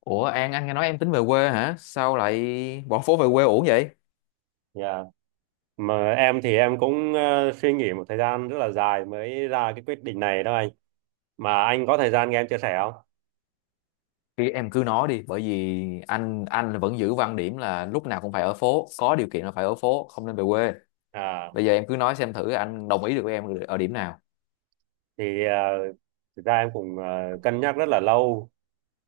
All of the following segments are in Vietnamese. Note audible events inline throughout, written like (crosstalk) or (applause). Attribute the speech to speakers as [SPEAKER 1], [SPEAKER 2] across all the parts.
[SPEAKER 1] Ủa An, anh nghe nói em tính về quê hả? Sao lại bỏ phố về quê uổng vậy?
[SPEAKER 2] Dạ, Mà em thì em cũng suy nghĩ một thời gian rất là dài mới ra cái quyết định này đó anh. Mà anh có thời gian nghe em chia sẻ không?
[SPEAKER 1] Thì em cứ nói đi, bởi vì anh vẫn giữ quan điểm là lúc nào cũng phải ở phố, có điều kiện là phải ở phố, không nên về quê.
[SPEAKER 2] À,
[SPEAKER 1] Bây giờ em cứ nói xem thử anh đồng ý được với em ở điểm nào.
[SPEAKER 2] thì ờ, Thực ra em cũng cân nhắc rất là lâu.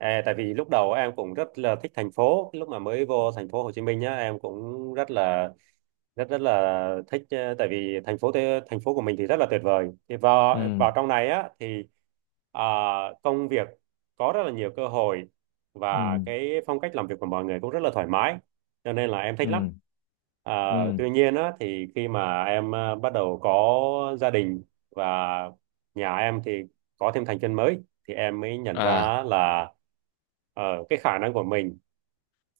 [SPEAKER 2] À, tại vì lúc đầu em cũng rất là thích thành phố. Lúc mà mới vô thành phố Hồ Chí Minh nhá, em cũng rất rất là thích, tại vì thành phố thành phố của mình thì rất là tuyệt vời, thì vào
[SPEAKER 1] Ừ,
[SPEAKER 2] vào trong này á thì à, công việc có rất là nhiều cơ hội, và
[SPEAKER 1] ừ,
[SPEAKER 2] cái phong cách làm việc của mọi người cũng rất là thoải mái, cho nên là em thích lắm.
[SPEAKER 1] ừ,
[SPEAKER 2] À,
[SPEAKER 1] ừ.
[SPEAKER 2] tuy nhiên á, thì khi mà em bắt đầu có gia đình và nhà em thì có thêm thành viên mới, thì em mới nhận
[SPEAKER 1] À,
[SPEAKER 2] ra là ờ, cái khả năng của mình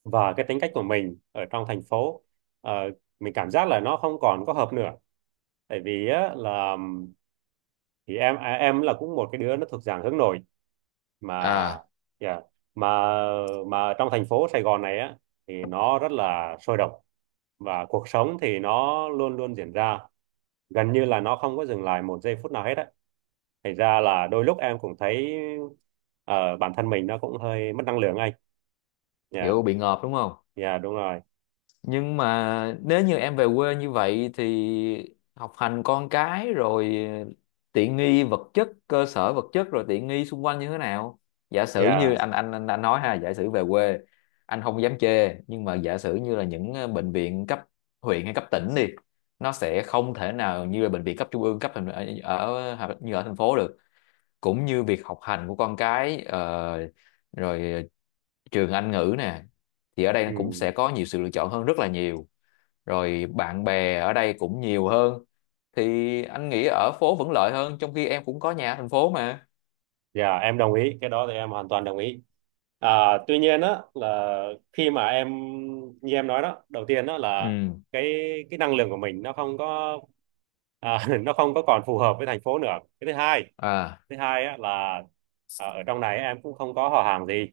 [SPEAKER 2] và cái tính cách của mình ở trong thành phố, ờ, mình cảm giác là nó không còn có hợp nữa. Tại vì á, là thì em à, em là cũng một cái đứa nó thuộc dạng hướng nội, mà
[SPEAKER 1] à,
[SPEAKER 2] yeah, mà mà trong thành phố Sài Gòn này á thì nó rất là sôi động, và cuộc sống thì nó luôn luôn diễn ra, gần như là nó không có dừng lại một giây phút nào hết á, thành ra là đôi lúc em cũng thấy bản thân mình nó cũng hơi mất năng lượng anh. Dạ.
[SPEAKER 1] hiểu bị ngợp đúng không?
[SPEAKER 2] Dạ đúng rồi.
[SPEAKER 1] Nhưng mà nếu như em về quê như vậy thì học hành con cái rồi tiện nghi vật chất cơ sở vật chất rồi tiện nghi xung quanh như thế nào, giả sử như
[SPEAKER 2] Dạ.
[SPEAKER 1] anh nói ha, giả sử về quê anh không dám chê, nhưng mà giả sử như là những bệnh viện cấp huyện hay cấp tỉnh đi, nó sẽ không thể nào như là bệnh viện cấp trung ương cấp thành ở hoặc như ở thành phố được, cũng như việc học hành của con cái rồi trường Anh ngữ nè thì ở đây cũng
[SPEAKER 2] Ừ.
[SPEAKER 1] sẽ có nhiều sự lựa chọn hơn rất là nhiều, rồi bạn bè ở đây cũng nhiều hơn, thì anh nghĩ ở phố vẫn lợi hơn trong khi em cũng có nhà ở thành phố mà.
[SPEAKER 2] Dạ em đồng ý, cái đó thì em hoàn toàn đồng ý. À, tuy nhiên á, là khi mà em, như em nói đó, đầu tiên đó là
[SPEAKER 1] Ừ.
[SPEAKER 2] cái cái năng lượng của mình nó không có, à, (laughs) nó không có còn phù hợp với thành phố nữa. Cái thứ hai,
[SPEAKER 1] À.
[SPEAKER 2] thứ hai á là à, ở trong này em cũng không có họ hàng gì,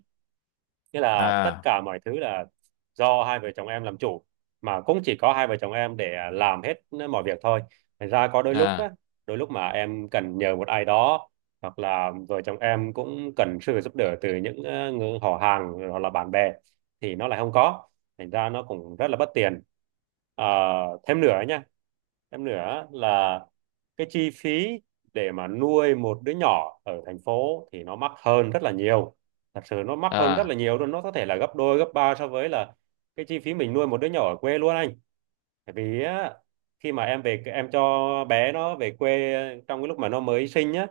[SPEAKER 2] nghĩa là tất
[SPEAKER 1] À.
[SPEAKER 2] cả mọi thứ là do hai vợ chồng em làm chủ, mà cũng chỉ có hai vợ chồng em để làm hết mọi việc thôi. Thành ra có đôi lúc á,
[SPEAKER 1] À.
[SPEAKER 2] đôi lúc mà em cần nhờ một ai đó, hoặc là vợ chồng em cũng cần sự giúp đỡ từ những người họ hàng hoặc là bạn bè, thì nó lại không có, thành ra nó cũng rất là bất tiện. Ờ, Thêm nữa nhá, em nữa là cái chi phí để mà nuôi một đứa nhỏ ở thành phố thì nó mắc hơn rất là nhiều. Thật sự nó mắc hơn rất
[SPEAKER 1] À.
[SPEAKER 2] là nhiều luôn, nó có thể là gấp đôi, gấp ba so với là cái chi phí mình nuôi một đứa nhỏ ở quê luôn anh. Tại vì á, khi mà em về em cho bé nó về quê, trong cái lúc mà nó mới sinh á,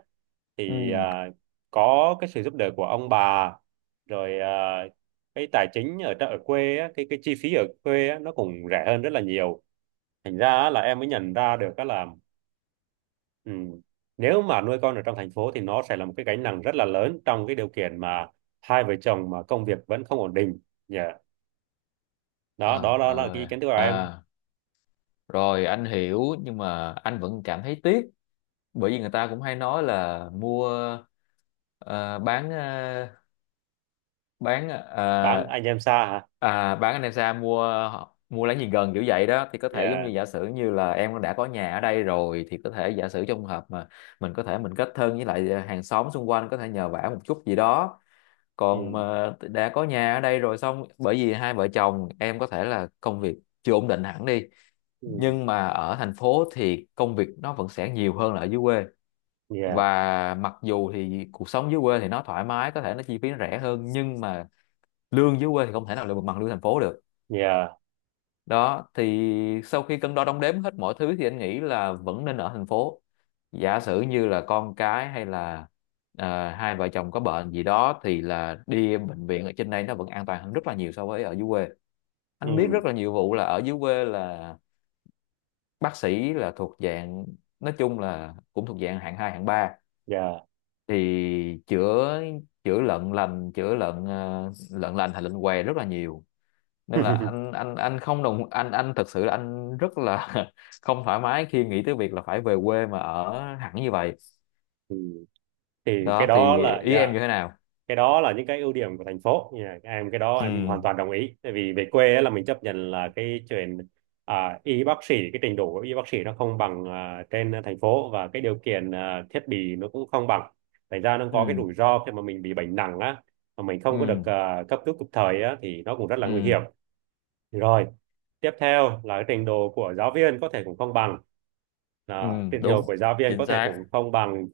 [SPEAKER 1] Ừ.
[SPEAKER 2] thì à, có cái sự giúp đỡ của ông bà, rồi à, cái tài chính ở quê á, cái chi phí ở quê á, nó cũng rẻ hơn rất là nhiều. Thành ra á, là em mới nhận ra được á là, ừ, nếu mà nuôi con ở trong thành phố thì nó sẽ là một cái gánh nặng rất là lớn, trong cái điều kiện mà hai vợ chồng mà công việc vẫn không ổn định. Dạ. Đó,
[SPEAKER 1] Trời
[SPEAKER 2] đó, đó là cái ý
[SPEAKER 1] ơi
[SPEAKER 2] kiến của em.
[SPEAKER 1] à, rồi anh hiểu nhưng mà anh vẫn cảm thấy tiếc, bởi vì người ta cũng hay nói là mua ờ, bán bán
[SPEAKER 2] Bán anh em xa hả?
[SPEAKER 1] à, bán anh em xa, mua mua lấy gì gần kiểu vậy đó. Thì có thể giống
[SPEAKER 2] Dạ.
[SPEAKER 1] như giả sử như là em đã có nhà ở đây rồi thì có thể giả sử trong hợp mà mình có thể mình kết thân với lại hàng xóm xung quanh, có thể nhờ vả một chút gì đó. Còn
[SPEAKER 2] Ừ.
[SPEAKER 1] mà đã có nhà ở đây rồi xong, bởi vì hai vợ chồng em có thể là công việc chưa ổn định hẳn đi,
[SPEAKER 2] Ừ.
[SPEAKER 1] nhưng mà ở thành phố thì công việc nó vẫn sẽ nhiều hơn là ở dưới quê,
[SPEAKER 2] Dạ.
[SPEAKER 1] và mặc dù thì cuộc sống dưới quê thì nó thoải mái, có thể nó chi phí nó rẻ hơn, nhưng mà lương dưới quê thì không thể nào là bằng lương thành phố được.
[SPEAKER 2] Dạ.
[SPEAKER 1] Đó thì sau khi cân đo đong đếm hết mọi thứ thì anh nghĩ là vẫn nên ở thành phố. Giả sử như là con cái hay là hai vợ chồng có bệnh gì đó thì là đi bệnh viện ở trên đây nó vẫn an toàn hơn rất là nhiều so với ở dưới quê. Anh biết
[SPEAKER 2] Ừ.
[SPEAKER 1] rất là nhiều vụ là ở dưới quê là bác sĩ là thuộc dạng, nói chung là cũng thuộc dạng hạng 2 hạng ba,
[SPEAKER 2] Dạ.
[SPEAKER 1] thì chữa chữa lợn lành, chữa lợn lợn lành hay lợn què rất là nhiều, nên là
[SPEAKER 2] (laughs)
[SPEAKER 1] anh không đồng anh thực sự là anh rất là (laughs) không thoải mái khi nghĩ tới việc là phải về quê mà ở hẳn như vậy.
[SPEAKER 2] Ừ. Thì cái
[SPEAKER 1] Đó
[SPEAKER 2] đó
[SPEAKER 1] thì
[SPEAKER 2] là,
[SPEAKER 1] ý em
[SPEAKER 2] dạ,
[SPEAKER 1] như thế nào?
[SPEAKER 2] cái đó là những cái ưu điểm của thành phố. Em cái đó
[SPEAKER 1] Ừ.
[SPEAKER 2] em hoàn toàn đồng ý, tại vì về quê á, là mình chấp nhận là cái chuyện à, y bác sĩ, cái trình độ của y bác sĩ nó không bằng à, trên thành phố, và cái điều kiện, à, thiết bị nó cũng không bằng. Thành ra nó có cái
[SPEAKER 1] Ừ.
[SPEAKER 2] rủi ro khi mà mình bị bệnh nặng á, mà mình không có được
[SPEAKER 1] Ừ.
[SPEAKER 2] à, cấp cứu kịp thời á, thì nó cũng rất là nguy
[SPEAKER 1] Ừ.
[SPEAKER 2] hiểm. Rồi tiếp theo là cái trình độ của giáo viên có thể cũng không bằng,
[SPEAKER 1] Ừ.
[SPEAKER 2] à, trình độ
[SPEAKER 1] Đúng.
[SPEAKER 2] của giáo viên
[SPEAKER 1] Chính
[SPEAKER 2] có thể
[SPEAKER 1] xác.
[SPEAKER 2] cũng không bằng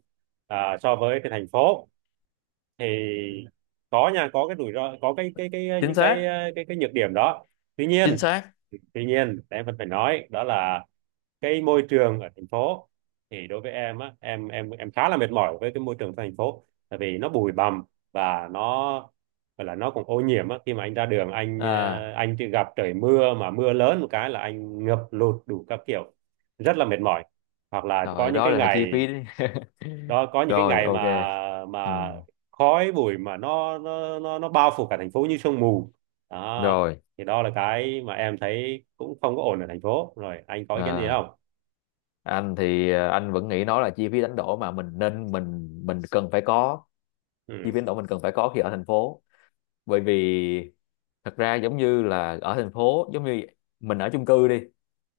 [SPEAKER 2] à, so với cái thành phố. Thì có nha, có cái rủi ro, có cái ờ,
[SPEAKER 1] Chính
[SPEAKER 2] những cái
[SPEAKER 1] xác.
[SPEAKER 2] ờ, cái nhược điểm đó. tuy
[SPEAKER 1] Chính
[SPEAKER 2] nhiên
[SPEAKER 1] xác.
[SPEAKER 2] tuy nhiên em vẫn phải nói đó là, cái môi trường ở thành phố thì đối với em á, em khá là mệt mỏi với cái môi trường thành phố, tại vì nó bụi bặm và nó gọi là nó cũng ô nhiễm á. Khi mà anh ra đường anh,
[SPEAKER 1] À,
[SPEAKER 2] anh chỉ gặp trời mưa mà mưa lớn một cái là anh ngập lụt đủ các kiểu, rất là mệt mỏi. Hoặc là có
[SPEAKER 1] rồi
[SPEAKER 2] những
[SPEAKER 1] đó
[SPEAKER 2] cái
[SPEAKER 1] là chi
[SPEAKER 2] ngày,
[SPEAKER 1] phí đấy.
[SPEAKER 2] đó, có
[SPEAKER 1] (laughs)
[SPEAKER 2] những cái
[SPEAKER 1] Rồi
[SPEAKER 2] ngày
[SPEAKER 1] ok. Ừ.
[SPEAKER 2] mà khói bụi mà nó bao phủ cả thành phố như sương mù. Đó,
[SPEAKER 1] Rồi.
[SPEAKER 2] thì đó là cái mà em thấy cũng không có ổn ở thành phố. Rồi anh có ý kiến gì
[SPEAKER 1] À,
[SPEAKER 2] không?
[SPEAKER 1] anh thì anh vẫn nghĩ nó là chi phí đánh đổi mà mình nên mình cần phải có, chi phí
[SPEAKER 2] Ừ.
[SPEAKER 1] đánh đổi mình cần phải có khi ở thành phố. Bởi vì thật ra giống như là ở thành phố, giống như mình ở chung cư đi,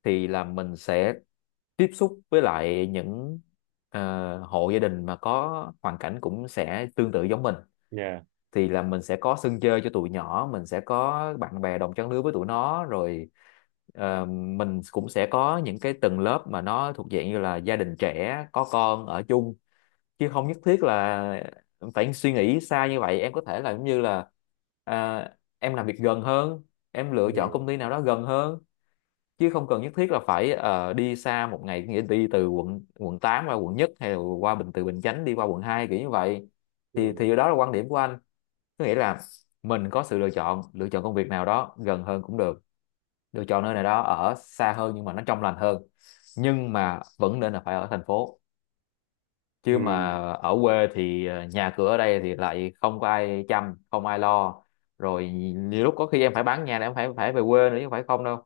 [SPEAKER 1] thì là mình sẽ tiếp xúc với lại những hộ gia đình mà có hoàn cảnh cũng sẽ tương tự giống mình,
[SPEAKER 2] Yeah.
[SPEAKER 1] thì là mình sẽ có sân chơi cho tụi nhỏ, mình sẽ có bạn bè đồng trang lứa với tụi nó, rồi mình cũng sẽ có những cái tầng lớp mà nó thuộc dạng như là gia đình trẻ có con ở chung, chứ không nhất thiết là phải suy nghĩ xa như vậy. Em có thể là giống như là à, em làm việc gần hơn, em lựa chọn
[SPEAKER 2] Ừ.
[SPEAKER 1] công ty nào đó gần hơn, chứ không cần nhất thiết là phải đi xa một ngày, nghĩa đi từ quận quận 8 qua quận 1 hay là qua Bình, từ Bình Chánh đi qua quận 2 kiểu như vậy. thì
[SPEAKER 2] Ừ.
[SPEAKER 1] thì đó là quan điểm của anh, có nghĩa là mình có sự lựa chọn, lựa chọn công việc nào đó gần hơn cũng được, lựa chọn nơi nào đó ở xa hơn nhưng mà nó trong lành hơn, nhưng mà vẫn nên là phải ở thành phố.
[SPEAKER 2] Ừ.
[SPEAKER 1] Chứ mà ở quê thì nhà cửa ở đây thì lại không có ai chăm, không ai lo. Rồi nhiều lúc có khi em phải bán nhà để em phải phải về quê nữa, chứ không phải không đâu.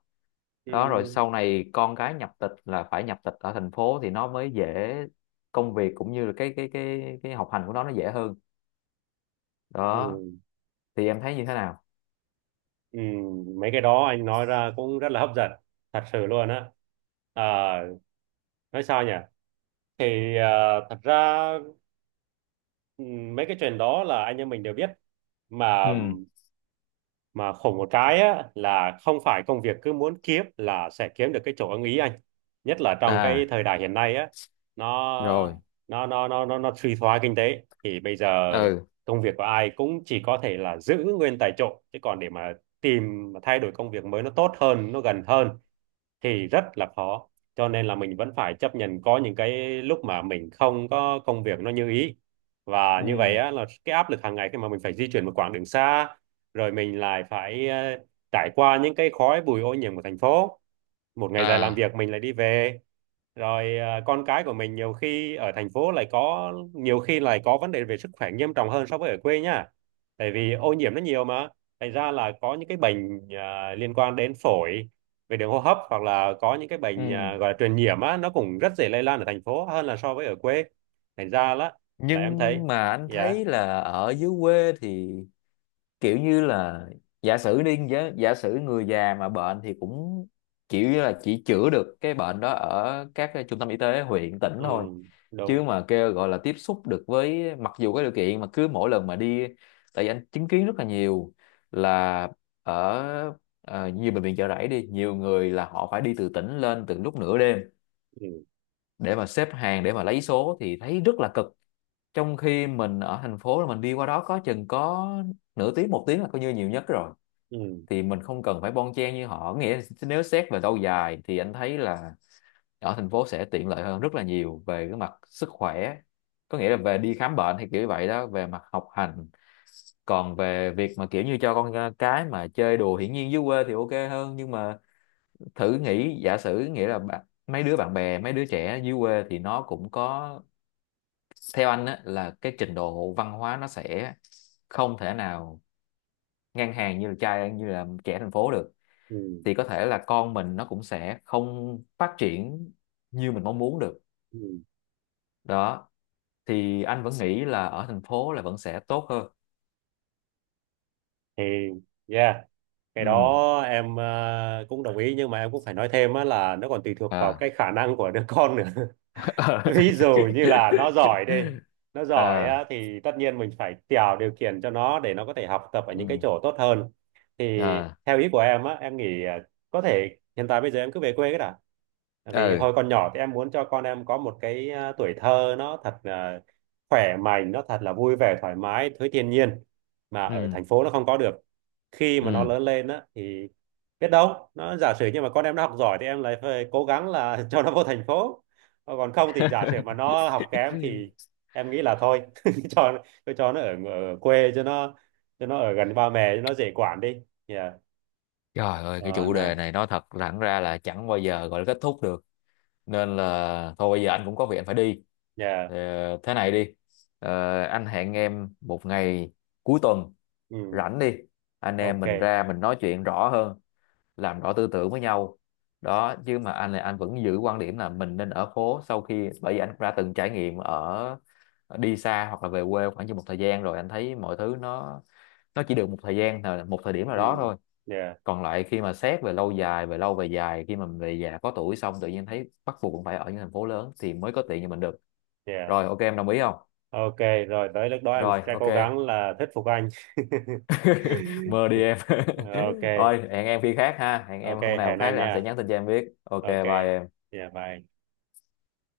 [SPEAKER 1] Đó, rồi
[SPEAKER 2] Ừ.
[SPEAKER 1] sau này con cái nhập tịch là phải nhập tịch ở thành phố thì nó mới dễ, công việc cũng như là cái học hành của nó dễ hơn.
[SPEAKER 2] Ừ.
[SPEAKER 1] Đó thì em thấy như thế nào?
[SPEAKER 2] Ừ. Mấy cái đó anh nói ra cũng rất là hấp dẫn, thật sự luôn á. À, nói sao nhỉ, thì à, thật ra, ừ, mấy cái chuyện đó là anh em mình đều biết mà.
[SPEAKER 1] Ừ.
[SPEAKER 2] Mà khổ một cái á, là không phải công việc cứ muốn kiếm là sẽ kiếm được cái chỗ ưng ý anh, nhất là trong cái
[SPEAKER 1] À.
[SPEAKER 2] thời đại hiện nay á, nó
[SPEAKER 1] Rồi.
[SPEAKER 2] nó suy thoái kinh tế, thì bây giờ
[SPEAKER 1] Ừ.
[SPEAKER 2] công việc của ai cũng chỉ có thể là giữ nguyên tại chỗ, chứ còn để mà tìm mà thay đổi công việc mới nó tốt hơn nó gần hơn thì rất là khó. Cho nên là mình vẫn phải chấp nhận có những cái lúc mà mình không có công việc nó như ý. Và như vậy
[SPEAKER 1] Ừ.
[SPEAKER 2] á, là cái áp lực hàng ngày khi mà mình phải di chuyển một quãng đường xa, rồi mình lại phải trải qua những cái khói bụi ô nhiễm của thành phố, một ngày dài làm
[SPEAKER 1] À.
[SPEAKER 2] việc mình lại đi về. Rồi con cái của mình nhiều khi ở thành phố lại có nhiều khi lại có vấn đề về sức khỏe nghiêm trọng hơn so với ở quê nhá, tại vì ô nhiễm nó nhiều mà. Thành ra là có những cái bệnh liên quan đến phổi, về đường hô hấp, hoặc là có những cái bệnh
[SPEAKER 1] Ừ.
[SPEAKER 2] gọi là truyền nhiễm á, nó cũng rất dễ lây lan ở thành phố hơn là so với ở quê. Thành ra là
[SPEAKER 1] Nhưng
[SPEAKER 2] em thấy,
[SPEAKER 1] mà anh
[SPEAKER 2] dạ.
[SPEAKER 1] thấy là ở dưới quê thì kiểu như là, giả sử đi giả sử người già mà bệnh thì cũng kiểu như là chỉ chữa được cái bệnh đó ở các cái trung tâm y tế huyện tỉnh
[SPEAKER 2] Ừ.
[SPEAKER 1] thôi,
[SPEAKER 2] Đúng.
[SPEAKER 1] chứ mà kêu gọi là tiếp xúc được với, mặc dù cái điều kiện mà cứ mỗi lần mà đi, tại vì anh chứng kiến rất là nhiều là ở nhiều bệnh viện Chợ Rẫy đi, nhiều người là họ phải đi từ tỉnh lên từ lúc nửa đêm
[SPEAKER 2] Ừ.
[SPEAKER 1] để mà xếp hàng để mà lấy số thì thấy rất là cực, trong khi mình ở thành phố là mình đi qua đó có chừng có nửa tiếng một tiếng là coi như nhiều nhất rồi,
[SPEAKER 2] Ừ.
[SPEAKER 1] thì mình không cần phải bon chen như họ. Nghĩa là nếu xét về lâu dài thì anh thấy là ở thành phố sẽ tiện lợi hơn rất là nhiều về cái mặt sức khỏe, có nghĩa là về đi khám bệnh hay kiểu như vậy đó, về mặt học hành, còn về việc mà kiểu như cho con cái mà chơi đùa, hiển nhiên dưới quê thì ok hơn, nhưng mà thử nghĩ giả sử nghĩa là mấy đứa bạn bè, mấy đứa trẻ dưới quê thì nó cũng có, theo anh á, là cái trình độ văn hóa nó sẽ không thể nào ngang hàng như là trai như là trẻ thành phố được,
[SPEAKER 2] Ừ.
[SPEAKER 1] thì có thể là con mình nó cũng sẽ không phát triển như mình mong muốn được.
[SPEAKER 2] Ừ.
[SPEAKER 1] Đó thì anh vẫn nghĩ là ở thành phố là vẫn sẽ tốt hơn.
[SPEAKER 2] Thì, yeah, cái
[SPEAKER 1] Ừ.
[SPEAKER 2] đó em cũng đồng ý, nhưng mà em cũng phải nói thêm á là nó còn tùy thuộc vào
[SPEAKER 1] À.
[SPEAKER 2] cái khả năng của đứa con nữa. (laughs) Ví
[SPEAKER 1] (laughs)
[SPEAKER 2] dụ như là nó giỏi đi, nó giỏi
[SPEAKER 1] À.
[SPEAKER 2] á, thì tất nhiên mình phải tạo điều kiện cho nó để nó có thể học tập ở những cái
[SPEAKER 1] Ừ.
[SPEAKER 2] chỗ tốt hơn. Thì
[SPEAKER 1] À.
[SPEAKER 2] theo ý của em á, em nghĩ à, có thể hiện tại bây giờ em cứ về quê cái đã. Tại vì
[SPEAKER 1] Ừ.
[SPEAKER 2] hồi còn nhỏ thì em muốn cho con em có một cái à, tuổi thơ nó thật là khỏe mạnh, nó thật là vui vẻ, thoải mái với thiên nhiên, mà ở
[SPEAKER 1] Ừ.
[SPEAKER 2] thành phố nó không có được. Khi mà nó
[SPEAKER 1] Ừ.
[SPEAKER 2] lớn lên á thì biết đâu nó, giả sử nhưng mà con em nó học giỏi, thì em lại phải cố gắng là (laughs) cho nó vô thành phố. Còn không thì giả sử mà nó học kém thì
[SPEAKER 1] (laughs)
[SPEAKER 2] em nghĩ là thôi, (laughs) cho cho nó ở quê, cho nó ở gần ba mẹ cho nó dễ quản đi. Yeah.
[SPEAKER 1] Trời ơi, cái
[SPEAKER 2] Còn.
[SPEAKER 1] chủ đề
[SPEAKER 2] À,
[SPEAKER 1] này nói thật thẳng ra là chẳng bao giờ gọi là kết thúc được, nên là thôi bây giờ anh cũng có việc anh phải đi.
[SPEAKER 2] yeah.
[SPEAKER 1] Ờ, thế này đi. Ờ, anh hẹn em một ngày cuối tuần
[SPEAKER 2] Ừ.
[SPEAKER 1] rảnh đi, anh em
[SPEAKER 2] Ok.
[SPEAKER 1] mình ra mình nói chuyện rõ hơn, làm rõ tư tưởng với nhau. Đó, chứ mà anh là anh vẫn giữ quan điểm là mình nên ở phố, sau khi bởi vì anh cũng đã từng trải nghiệm ở đi xa hoặc là về quê khoảng như một thời gian rồi, anh thấy mọi thứ nó chỉ được một thời gian, một thời điểm nào
[SPEAKER 2] Ừ.
[SPEAKER 1] đó thôi,
[SPEAKER 2] Yeah.
[SPEAKER 1] còn lại khi mà xét về lâu dài, về lâu về dài, khi mà mình về già có tuổi xong tự nhiên thấy bắt buộc cũng phải ở những thành phố lớn thì mới có tiền cho mình được.
[SPEAKER 2] Yeah.
[SPEAKER 1] Rồi ok, em đồng ý không?
[SPEAKER 2] Ok, rồi tới lúc đó em
[SPEAKER 1] Rồi
[SPEAKER 2] sẽ
[SPEAKER 1] ok.
[SPEAKER 2] cố gắng là thuyết phục anh.
[SPEAKER 1] (laughs) Mơ đi em.
[SPEAKER 2] (laughs)
[SPEAKER 1] (laughs)
[SPEAKER 2] Ok.
[SPEAKER 1] Thôi hẹn em khi khác ha, hẹn
[SPEAKER 2] Ok,
[SPEAKER 1] em hôm nào
[SPEAKER 2] hẹn
[SPEAKER 1] khác
[SPEAKER 2] anh
[SPEAKER 1] thì anh sẽ
[SPEAKER 2] nha.
[SPEAKER 1] nhắn tin cho em biết. Ok,
[SPEAKER 2] Ok.
[SPEAKER 1] bye em.
[SPEAKER 2] Dạ, bye.